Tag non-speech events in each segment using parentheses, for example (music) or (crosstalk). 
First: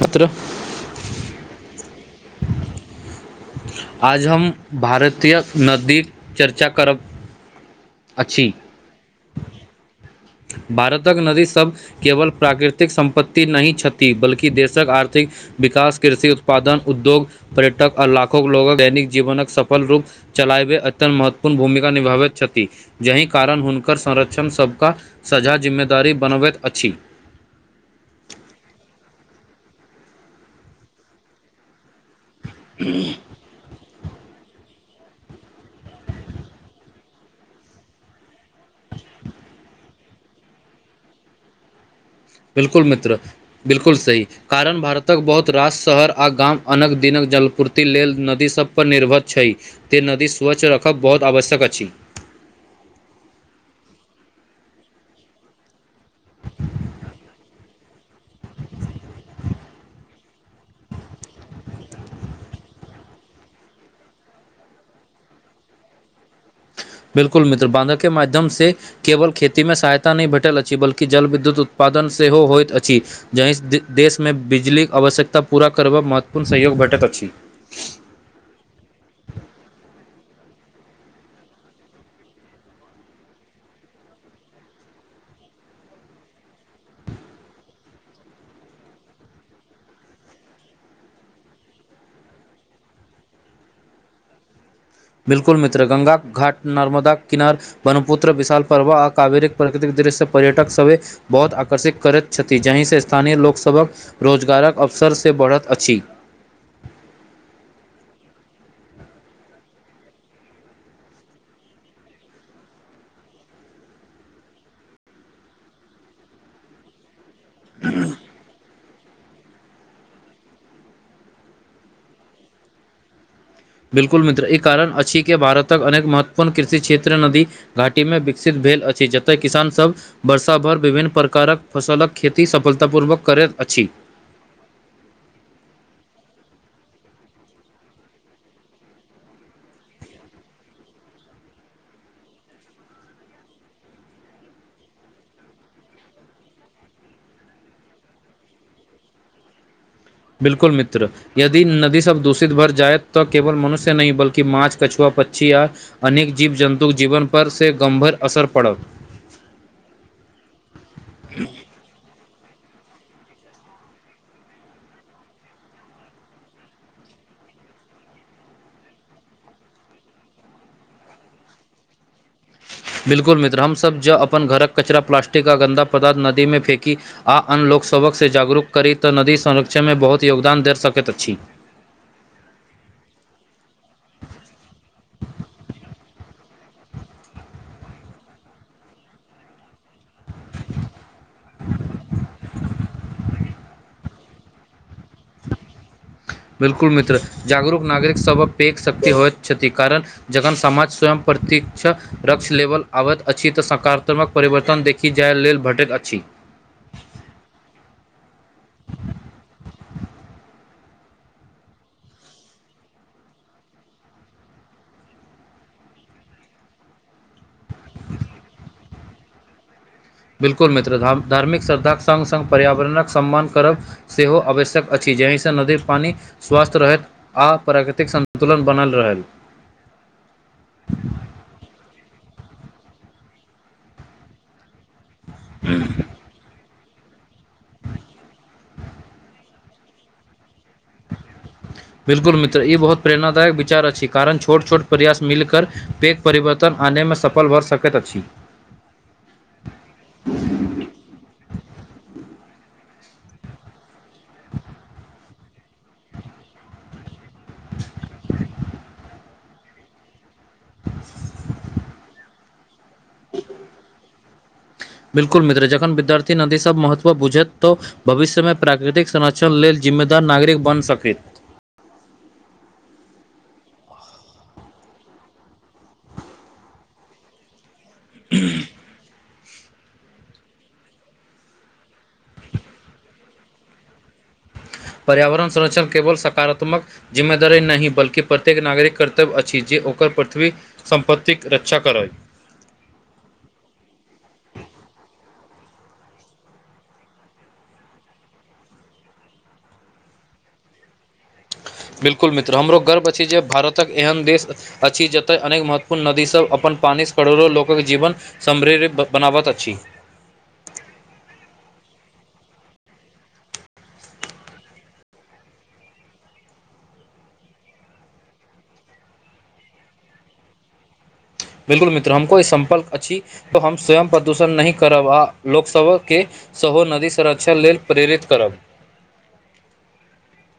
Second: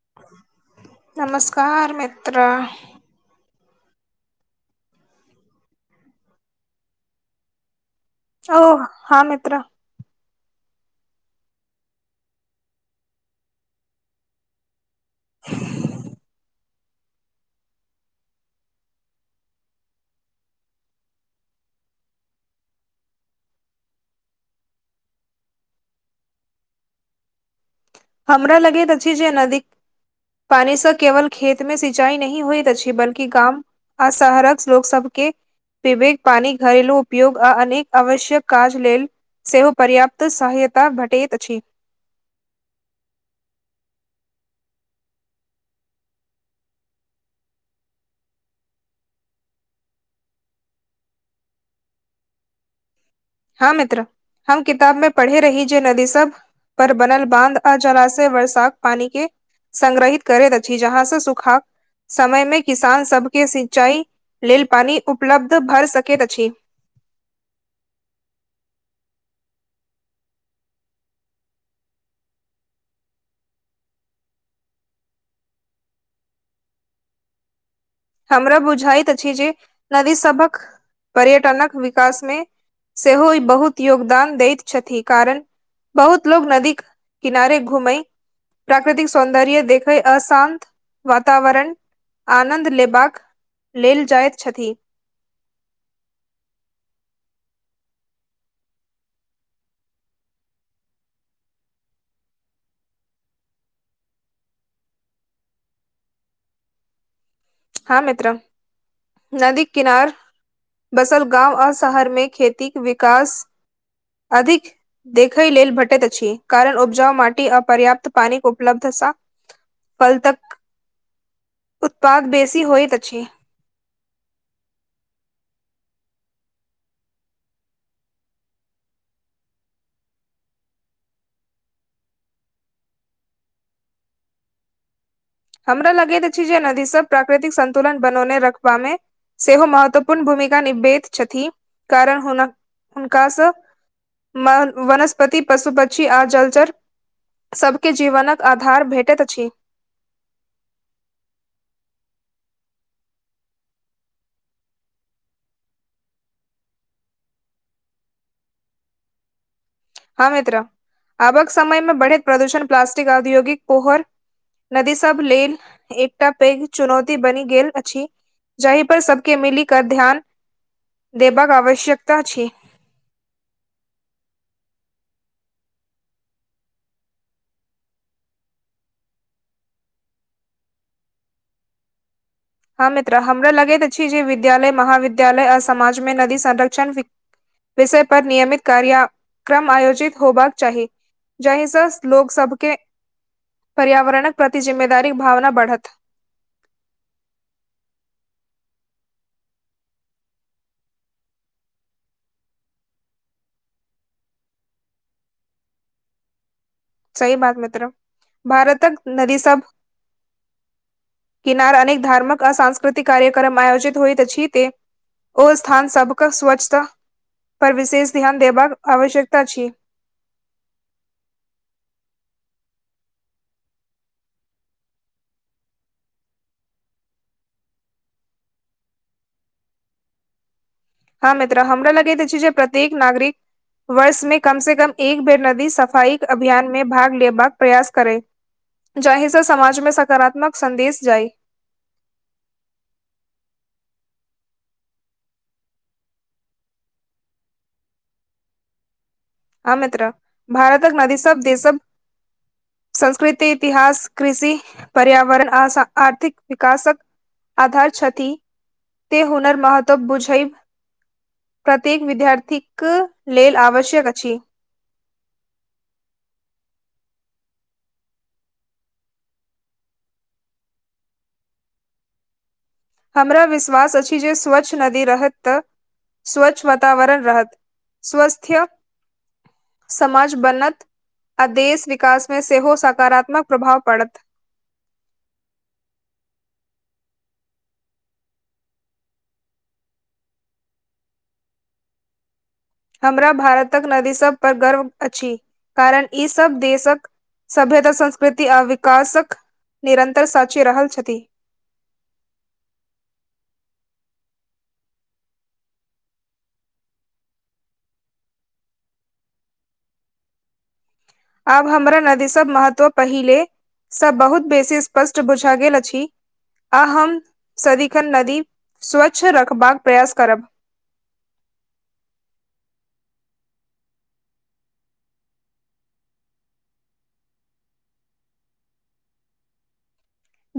मित्र। नमस्कार मित्र। आज हम भारतीय नदी कऽ चर्चा करब। अछि ओ हँ मित्र। भारतक नदी सभ केवल प्राकृतिक सम्पत्ति नहि छथि, बल्कि देशक आर्थिक। विकास, कृषि उत्पादन, उद्योग। पर्यटक आ लाखो लोको दैनिक जीवनक सफल रूप। चलायबे अत्यंत महत्वपूर्ण भूमिका निभावैत छथि। जाहि कारण हुनकर संरक्षण सभक सझा जिम्मेदारी बनबैत अछि। हमरा लगैत अछि जे नदी पानी से केवल खेत मे सिंचाई नहि होइत। बल्कि गाँम आ शहरक लोक सबके। पिवैक पानि घरेलु उपयोग आ अनेक आवश्यक काज लेल। सेहो पर्याप्त सहायता भेटैत अछि। बिल्कुल मित्र, बिल्कुल सही। कारण भारतक बहुत रास शहर आ गाम अन्नक-दिनक जलपूर्ति लेल नदी सभपर निर्भर छै। तें नदी स्वच्छ रखब बहुत आवश्यक अछि। हँ मित्र, हम किताब में पढ़े रही छै नदी सब। पर बनल बाँध आ जलाशय वर्षाक पानी के। संगग्रहित करैत अछि जहाँ से सुखा। समय में किसानसभ के सिंचाइ लेल पानि उपलब्ध भऽ सकैत अछि। बिल्कुल मित्र, बाँध के माध्यम से। केवल खेती में सहायता नहि भेटल अछि, बल्कि जल- विद्युत उत्पादन सेहो होयइत अछि। जाहिसे देश में बिजलीक आवश्यकता पूरा करबा महत्वपूर्ण सहयोग भेटैत अछि। हमरा बुझाइत अछि जे नदि सबहक। पर्यटनक विकास में सेहो बहुत योगदान दैत छथि, कारण। बहुत लोग नदी किनारे घूमैइ। प्राकृतिक सौन्दर्य देखै, आ शान्त वातावरण आनंद ले। बाक लेल जाइत छथि। बिल्कुल मित्र, गङ्गा घाट, नर्मदा किनार। बनपुत्र विशाल परव आ कावेरिक प्रकृतिक दृश्य पर्यटक सबे। बहुत आकर्षित करैत छथि, जहि से स्थानीय लोकसभक। रोजगारक अवसर से बढ़त अछि। हँ मित्र, नदी किनार। बसल गाँव आओर शहर में खेती विकास। अधिक देखय लेल भटेैत अछि, कारण उपजाऊ माट। अपरर्याप्त पानी के उपलब्ध सा फल तक उत्पाद। बेसी होइत अछी। बिल्कुल मित्र, ई कारण अछि के भारतक अनेक महत्वपूर्ण कृषि क्षेत्र नदी। घाटी में विकसित भेल अछि, जतय किसानसभ। वर्षा भर विभिन्न प्रकारक फसलक खेती सफलता पूर्वक करैत अछि। हमरा लगैत अछि जे नदी सब प्राकृतिक संतुलन बनौने रखबा में। सेहो महत्वपूर्ण भूमिका निभेैत छथिन कारण हुनक हुनकासँ। वनस्पति, पशु-पक्षी आ जलचर। सभके जीवनक आधार भेटैत अछि। बिल्कुल मित्र। यदि नदी सब दूषित भर जायत तऽ केवल मनुष्य नहि बल्कि माछ, कछुआ, पक्षी या। अनेक जीव-जन्तुक जीवन पर से गम्भीर असर पड़त। हँ मित्र, आबक समय में बढ़ैत प्रदूषण प्लाास्टिक, औद्योगिक पोहर। नदी सब लेल एकटा पैघ चुनौती बनि गेल अछि। जहि पर सबके मिली कऽ ध्यान देबाक आवश्यकता छै। बिल्कुल मित्र, हम-सब जऽ अपन घरक कचरा, प्लास्टिक का गन्दा पदार्थ नदी में फेकी। आ अन्य लोकसभकसँ जागरूक करी तऽ नदी संरक्षण में बहुत योगदान दे सकैत अछि। हँ मित्र, हमरा लगैत अछि जे विद्यालय, महाविद्यालय आ समाज में नदी संरक्षण। विषय पर नियमित कार्या क्रम आयोजित होबाक चाही। जहिसँ लोक सबके पर्यावरणक प्रति जिम्मेदारी भावना बढ़त। बिल्कुल मित्र, जागरूक नागरिक सबहक पेघ शक्ति होय छथि कारण। जखन समामाज स्वयं प्रतीक्ष रक्ष लेबल आबैत अछि तऽ सकारात्मक परिवर्तन देखि। की जाय लेल भेटैत अछि। सही बात मित्र, भारतक नदी सब। किनार अनेक धार्मक आ संस्कृतिक कार्यक्रम आयोजित होइत अछि। ओ स्थान सबकऽ स्वच्छता पर विशेष ध्यान देबाक आवश्यकता छै। बिल्कुल मित्र, ध धार्मिक श्रद्धाके सङ्ग-सङ्ग पर्यावरणक सम्मान करब। सेहो आवश्यक अछि, जहिसँ नदी पानि स्वस्थ रहैत। आ प्राकृतिक संतुलन बनल रहल। (inaudible) हँ मित्र, हमरा लगैत अछि जे प्रत्येक नागरिक वर्ष में कम से कम। एक बेर नदी सफाईक अभियान। में भाग लेबाक प्रयास करै, जाहिसँ समाज में सकारात्मक संदेश जाइ। बिल्कुल मित्र, ई बहुत प्रेरणाादायक विचार अछि, कारण छोट-छोट प्रयास मिलकर पैक। परिवर्तन आनैमें सफल भऽ सकैत अछि। हँ मित्र, भारतक नदी सब देशक संस्कृति-इतिहास। कृषि, पर्यावरण आ आर्थिक विकासक। आधार छथि से हुनर महत्व बुझैब। प्रत्येक विद्यार्थीक लेल आवश्यक अछि। बिल्कुल मित्र, जखन विद्यार्थी नदी सब महत्व बुझैत तऽ। भविष्य में प्राकृतिक संरक्षण लेल जिम्मेदार नागरिक बन सकैत। हमरा विश्वास अछि जे स्वच्छ नदी रहत तऽ स्वच्छ वातावरण रहत। स्वस्थ। समाज बनत आ देश विकास में सेहो सकारात्मक प्रभाव पड़त। पर्यावरण संरक्षण केवल सकारात्मक। जिम्मेदार नहि बल्कि प्रत्येक नागरिक कर्तव्य अछि, जे ओकर पृथ्वी। सम्पत्तिक रक्षा करइ। हमरा भारतक नदी सब पर गर्व अछि, कारण ई सब देशक। सभ्यता, संस्कृति आ विकासक निरन्तर साक्षी रहल छथि। बिल्कुल मित्र, हमरो गर्व अछि जे भारतक एहन देश। अछि जतय अनेक महत्वपूर्ण नदी सब अपन पानिसँ करोड़ो लोकक जीवन। समृरि बनावत अछि। आब हमरा नदी सब महत्व पहिले। से बहुत बेसी स्पष्ट बुझऽ गेल अछि। आ हम सदिखन नदी स्वच्छ रखबाक प्रयास करब। बिल्कुल मित्र, हमको ई सम्पलक अछि तऽ हम स्वयं प्रदूषण नहि करब लोक सब के। सेहो नदी संरक्षण लेल प्रेरित करब।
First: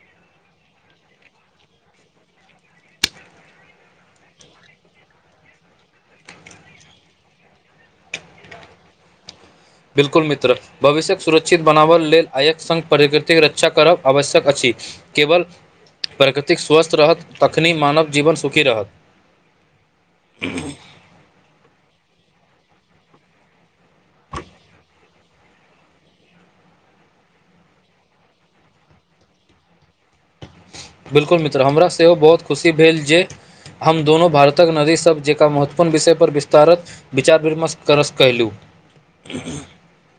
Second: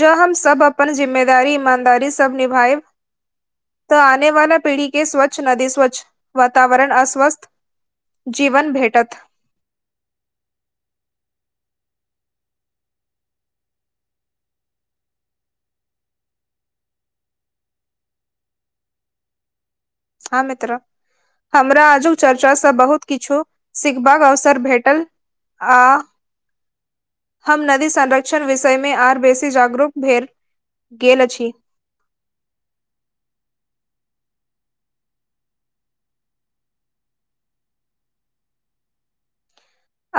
जॅ हम-सब अपन जिम्मेदारी ईमानदारी सब निभायब। तऽ आने वाला पीढ़ी के स्वच्छ नदी, स्वच्छ वातावरण आ स्वस्थ। जीवन भेटत। बिल्कुल मित्र। भविष्यक सुरक्षित बनाबय लेल आयक सङ्ग प्रकृतिक रक्षा करब आवश्यक अछि। केवल प्रकृतिक स्वस्थ रहत तखनि मानव जीवन सुखी रहत। हँ मित्र। हमरा आजुक चर्चासँ बहुत किछु सिखबाक अवसर भेटल। आ। हम नदी संरक्षण विषय में आर बेसी जागरूक भेल। गेल बिल्कुल अछि मित्र, हमरा सेहो बहुत खुशी भेल जे। हम दोनो भारतक नदी सब जेका महत्वपूर्ण विषय पर विस्तारत। विचार-विमर्श करस कयलहुँ।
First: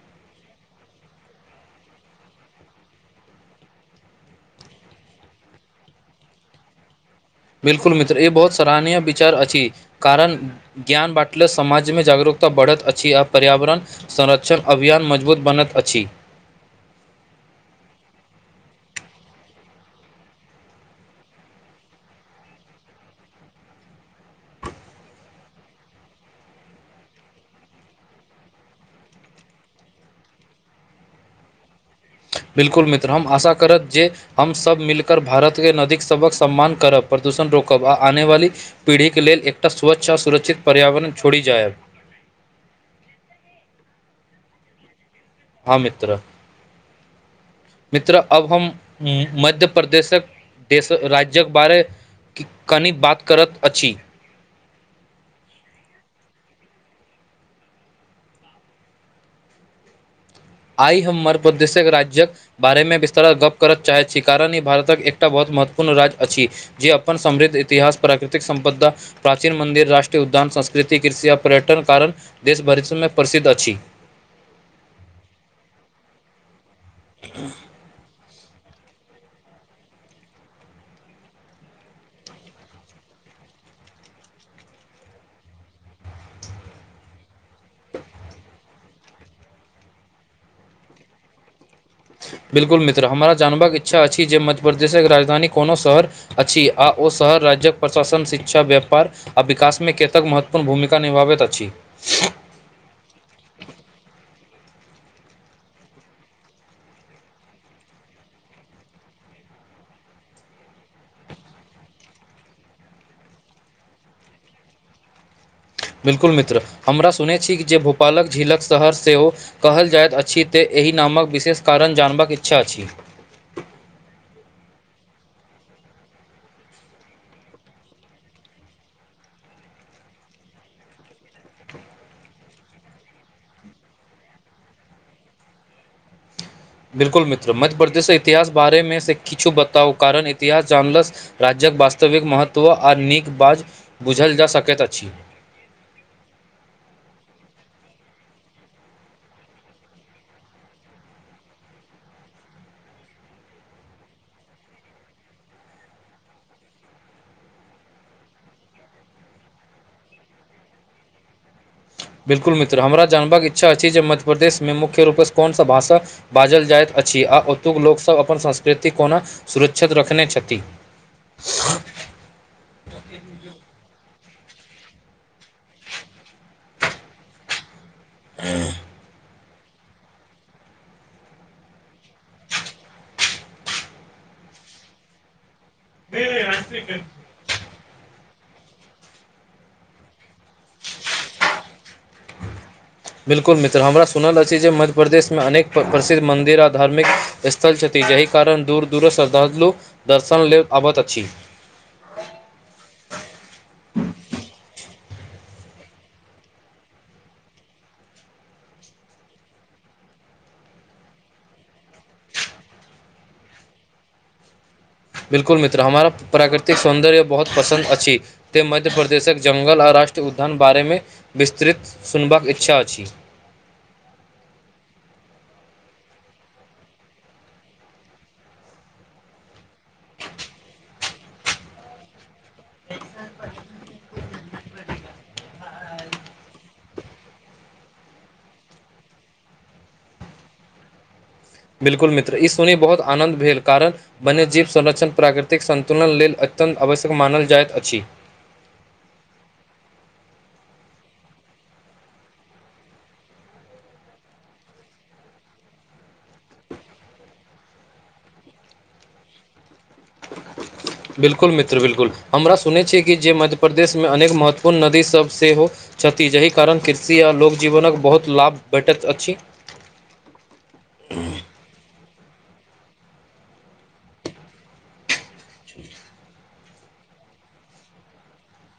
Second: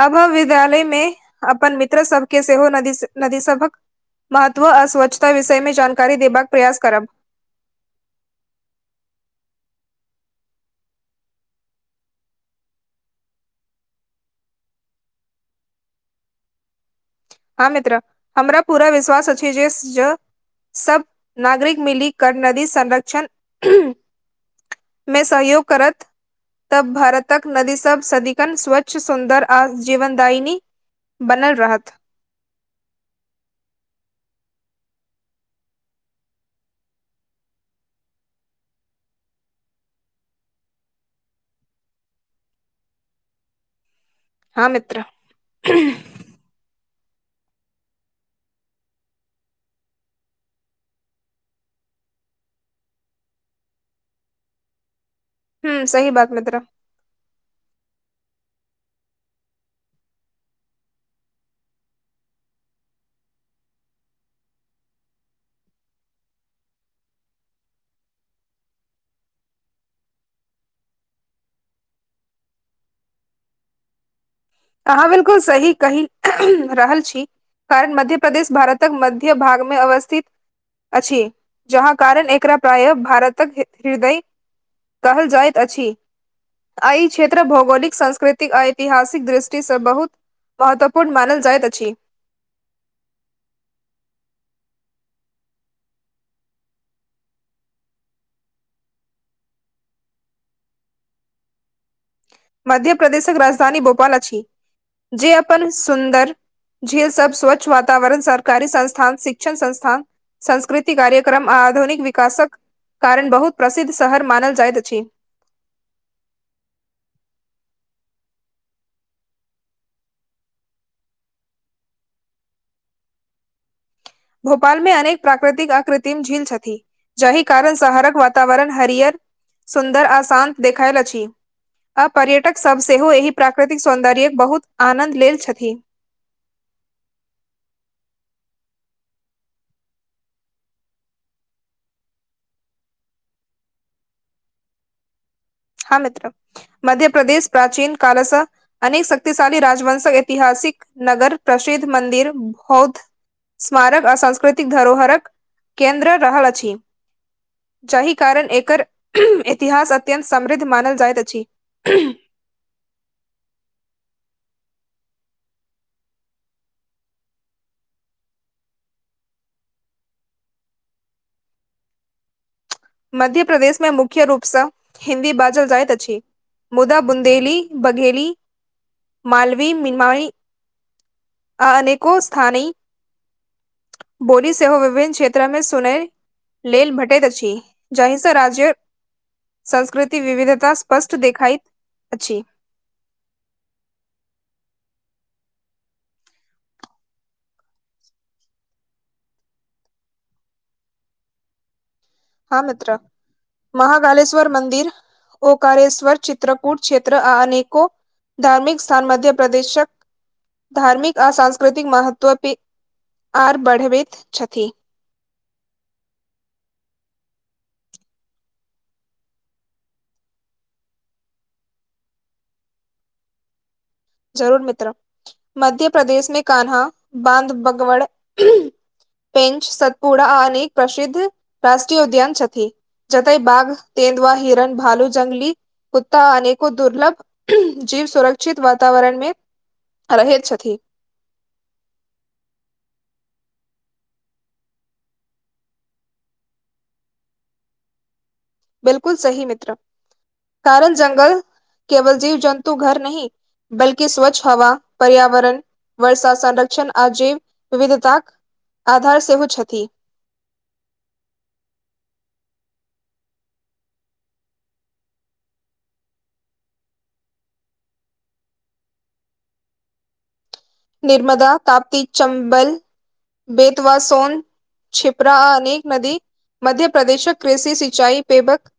अब विद्यालय में अपन मित्र सबके सेहो नदी, नदी सभहक। महत्व आ स्वच्छता विषय में जानकारी देबाक प्रयास करब। बिलकुल मित्र, ई बहुत सराहनीय विचार अछि कारण। ज्ञान बाँटले समाज मे जागरूकता बढ़ैत अछि आ पर्यावरण। संरक्षण अभियान मजबूत बनत अछि। हँ मित्र, हमरा पूरा विश्वास अछि जे। सब नागरिक मिली कर नदी संरक्षण। में सहयोग करत। तब भारतक नदी सब सदिकन स्वच्छ, सुन्दर आ जीवनदायनी। बनल रहत। बिल्कुल मित्र, हम आशा करब जे। हम सब मिलकर भारत के नदीक सबहक सम्मान करब, प्रदूषण रोकब आ आने वाली। पीढ़ीके लेल एकटा स्वच्छ आ सुरक्षित पर्यावरण छोड़ि जायब। हँ मित्र। हँ मित्र, मित्र अब हम मध्य प्रदेशक। देश, राज्यक बारे कनी बात करत अछि। हूँ, सही बात मित्र। आइ हम मध्प्रदेशक राज्यक। बारे में विस्तारा गप्प करय चाहैत छी, कारण ई भारतक एकटा बहुत महत्वपूर्ण राज्य अछि। जे अपन समृद्ध इतिहास, प्राकृतिक संपदा। प्राचीन मन्दिर, राष्ट्रीय उद्यान, संस्कृति, कृषि आ पर्यटन कारण देश भरिष में प्रसिद्ध अछि। अहाँ 'बिलकुल' सही कहि रहल छी, कारण मध्य प्रदेश भारत। (unintelligible) त मध्य भाग मे अवस्थित। अछि, जहाँ कारण एकरा प्रायः भारतक हृदय। कहल जाइत अछि, एहि क्षेत्र भौगोलिक, सांस्कृतिक आ ऐतिहासिक दृष्टि। से बहुत महत्वपूर्ण मानल जाइत अछि। 'बिल्कुल' मित्र! हमरा जानबाक इच्छा अछि जे, मध्य परदेशक राजधानी कोनो शहर। अछि, आ ओ शहर राज्यक प्रशासन शिक्षा व्यापार। आ विकासमे केतेक महत्वपूर्ण भूमिका निभाबैत अछि। (unintelligible) मध्य प्रदेशक राजधानी भोपाल अछि, जे अपन सुन्दर। झील सब, स्वच्छ वातावरण, सरकारी संस्थान, शिक्षण संस्थान। संस्कृति कार्यक्रम आ आधुनिक विकासक कारण, बहुत प्रसिद्ध शहर मानल जाइत अछि। 'बिल्कुल' मित्र! हमरा सुनैत छी जे, भोपालक झीलक शहर सेहो कहल जाइत अछि, तँ एहि नामक विशेष कारण जानबाक इच्छा अछि। भोपालमे अनेक प्राकृतिक अकृत्रिम झील छथि। जहि कारण शहारक वातावरण हरियर, सुन्दर, आ शान्त देखायल अछि। आ पर्यटकसभ सेहो एहि प्राकृतिक सौन्दर्यके बहुत आनन्द लेल छथिन। 'बिलकुल' मित्र! मध्य प्रदेश इतिहास बारे मे से किछु बताउ-? कारण इतिहास जानला राज्यक वास्तविक महत्व, आ नीक बाज बुझल जा सकैत अछि। हँ मित्र! मध्य प्रदेश प्राचीन कालसँ अनेक शक्तिशाली राजवंशक, ऐतिहासिक नगर, प्रसिद्ध मन्दिर, बौद्ध। स्मारक आ सांस्कृतिक धरोहरक केन्द्र रहल अछि। जाहि कारण एकर इतिहास अत्यन्त समृद्ध मानल जाइत अछि। (unintelligible) 'बिल्कुल' मित्र! हमरा जानबाक इच्छा अछि जे, मध्यप्रदेशमे मुख्य रूपसँ कोन सा भाषा बाजल जाइत अछि, आ ओतुक लोकसभ अपन संस्कृति कोना सुरक्षित रखने छथि? (inaudible) मध्य प्रदेश में मुख्य रूपसँ हिन्दी बाजल जाइत अछि, मुदा बुंदेेली बघेली। (unintelligible) आ अनेको स्थाने बोली सेहो विभिन्न क्षेत्रमे सुनय लेल भेटैत अछि। जाहिसँ राज्य संस्कृति विविधता स्पष्ट देखायत अछि। 'बिल्कुल' मित्र! हमरा सुनल अछि जे मध्य प्रदेशमे अनेक प्रसिद्ध मन्दिर आ धार्मिक स्थल छथि, जहि कारण दूर -दूर श्रद्धालु दर्शन लेल आबत अछि। हँ मित्र! महाकालेश्वर मन्दिर ओंकारेश्वर, चित्रकूट क्षेत्र आ अनेको धार्मिक स्थान, मध्य प्रदेशक धार्मिक आ सांस्कृतिक महत्व पे, आओर बढ़बैत छथि। बिलकुल मित्र! हमारा प्राकृतिक सौन्दर्य बहुत पसन्द अछि। तैँ मध्य प्रदेशक जङ्गल, आ राष्ट्रीय उद्यानक बारेमे विस्तृत सुनबाक इच्छा अछि। जरूर मित्र! मध्य प्रदेश मे कानहा, (inaudible) बांध बगवड़ पेंच सतपुरा आ अनेक प्रसिद्ध राष्ट्रीय उद्यान छथि। जतय बाघ, तेंदूआ, हिरण, भालू, जंगली कुत्ता आ अनेको दुर्लभ जीव सुरक्षित वा (inaudible) वातावरण मे रहेत छथि। बिलकुल मित्र! ई सुनी बहुत आनन्द भेल, कारण वन्यजीव, संरक्षण प्राकृतिक संन्तुलन लेल अत्यन्त आवश्यक मानल जाइत अछि। बिल्कुल सही मित्र, कारण जंगल केवल जीव जन्तु घर नहि। बल्कि स्वच्छ हवा, पर्यावरण। वर्षा संरक्षण आ जैव विविधताक आधार सेहो छथि। बिल्कुल मित्र, बिल्कुल हमरा सुनै छी कि जे मध्य प्रदेश में अनेक महत्वपूर्ण नदी सभ सेहो। छथि, जाहि कारण कृषि आ लोकजीवनक बहुत लाभ भेटैत अछि। नर्मदा, ताप्ति, चम्बल, बेतवा, सोन। छिप्रा आ अनेक नदी मध्य प्रदेशक कृषि सिंचाई पेबक।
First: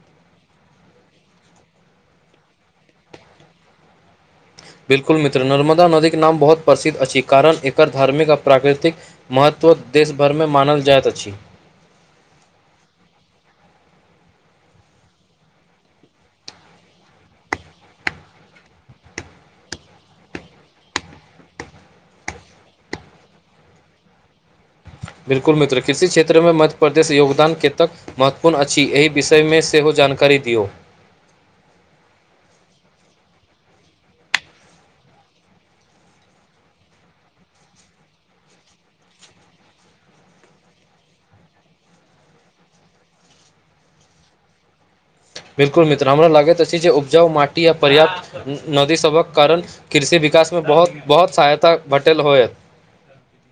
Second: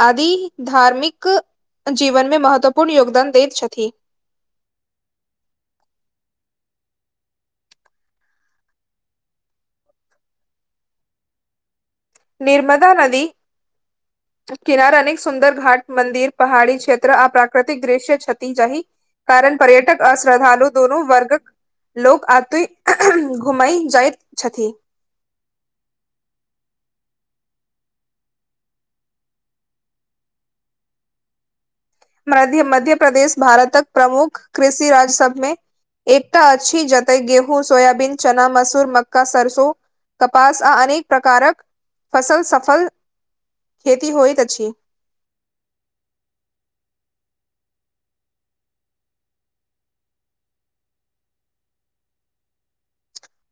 आदि धार्मिक जीवन में महत्वपूर्ण योगदान दैत छथि। बिल्कुल मित्र, नर्मदा नदीके नाम बहुत प्रसिद्ध अछि कारण एकर धार्मिक आ प्राकृतिक। महत्व देश भरिमें मानल जाइत अछि। नर्मदा नदी। के किनारा नहि सुन्दर घाट, मन्दिर पहाड़ी क्षेत्र आ प्राकृतिक दृश्य छथिन जाही। कारण पर्यटक आ श्रद्धालु दुनू वर्गक। लोक अतय घुमय जाइत छथि। बिल्कुल मित्र, कृषि क्षेत्रमें मध्य प्रदेश योगदान केतक। महत्वपूर्ण अछि, एहि विषय में सेहो जानकारी दियौ। मध्य, मध्य-प्रदेश भारतक प्रमुख कृषि राज्य सभमें। एकटा अछी जतए गेहूँ, सोयाबीन, चना, मसूर, मक्का सरसों। कपास आ अनेक प्रकारक फसल सफल खेती होइत अछि। बिल्कुल मित्र, हमरा लागैत अछि जे उपजाउ माटि आ पर्याप्त। नदी सभक कारण कृषि विकास में बहुत-बहुत सहायता भेटल होयत।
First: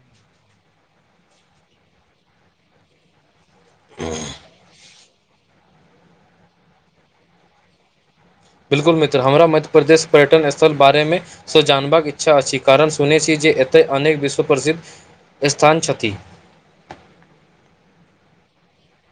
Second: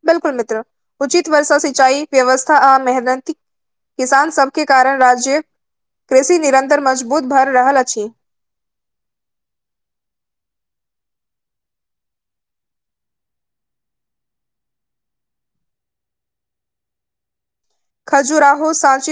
बिल्कुल मित्र, उचित वर्षा, सिंचाई, व्यवस्था आ मेहनति। किसानसभके कारण राज्य कृषि निरन्तर मजबूत भऽ रहल अछि। बिल्कुल मित्र, हमरा मध्य प्रदेश पर्यटन स्थल बारे में। सॅ जानबाक इच्छा अछि, कारण सुनै छी जे एतय अनेक विश्व प्रसिद्ध स्थान छथि। खजूराहो, सांची।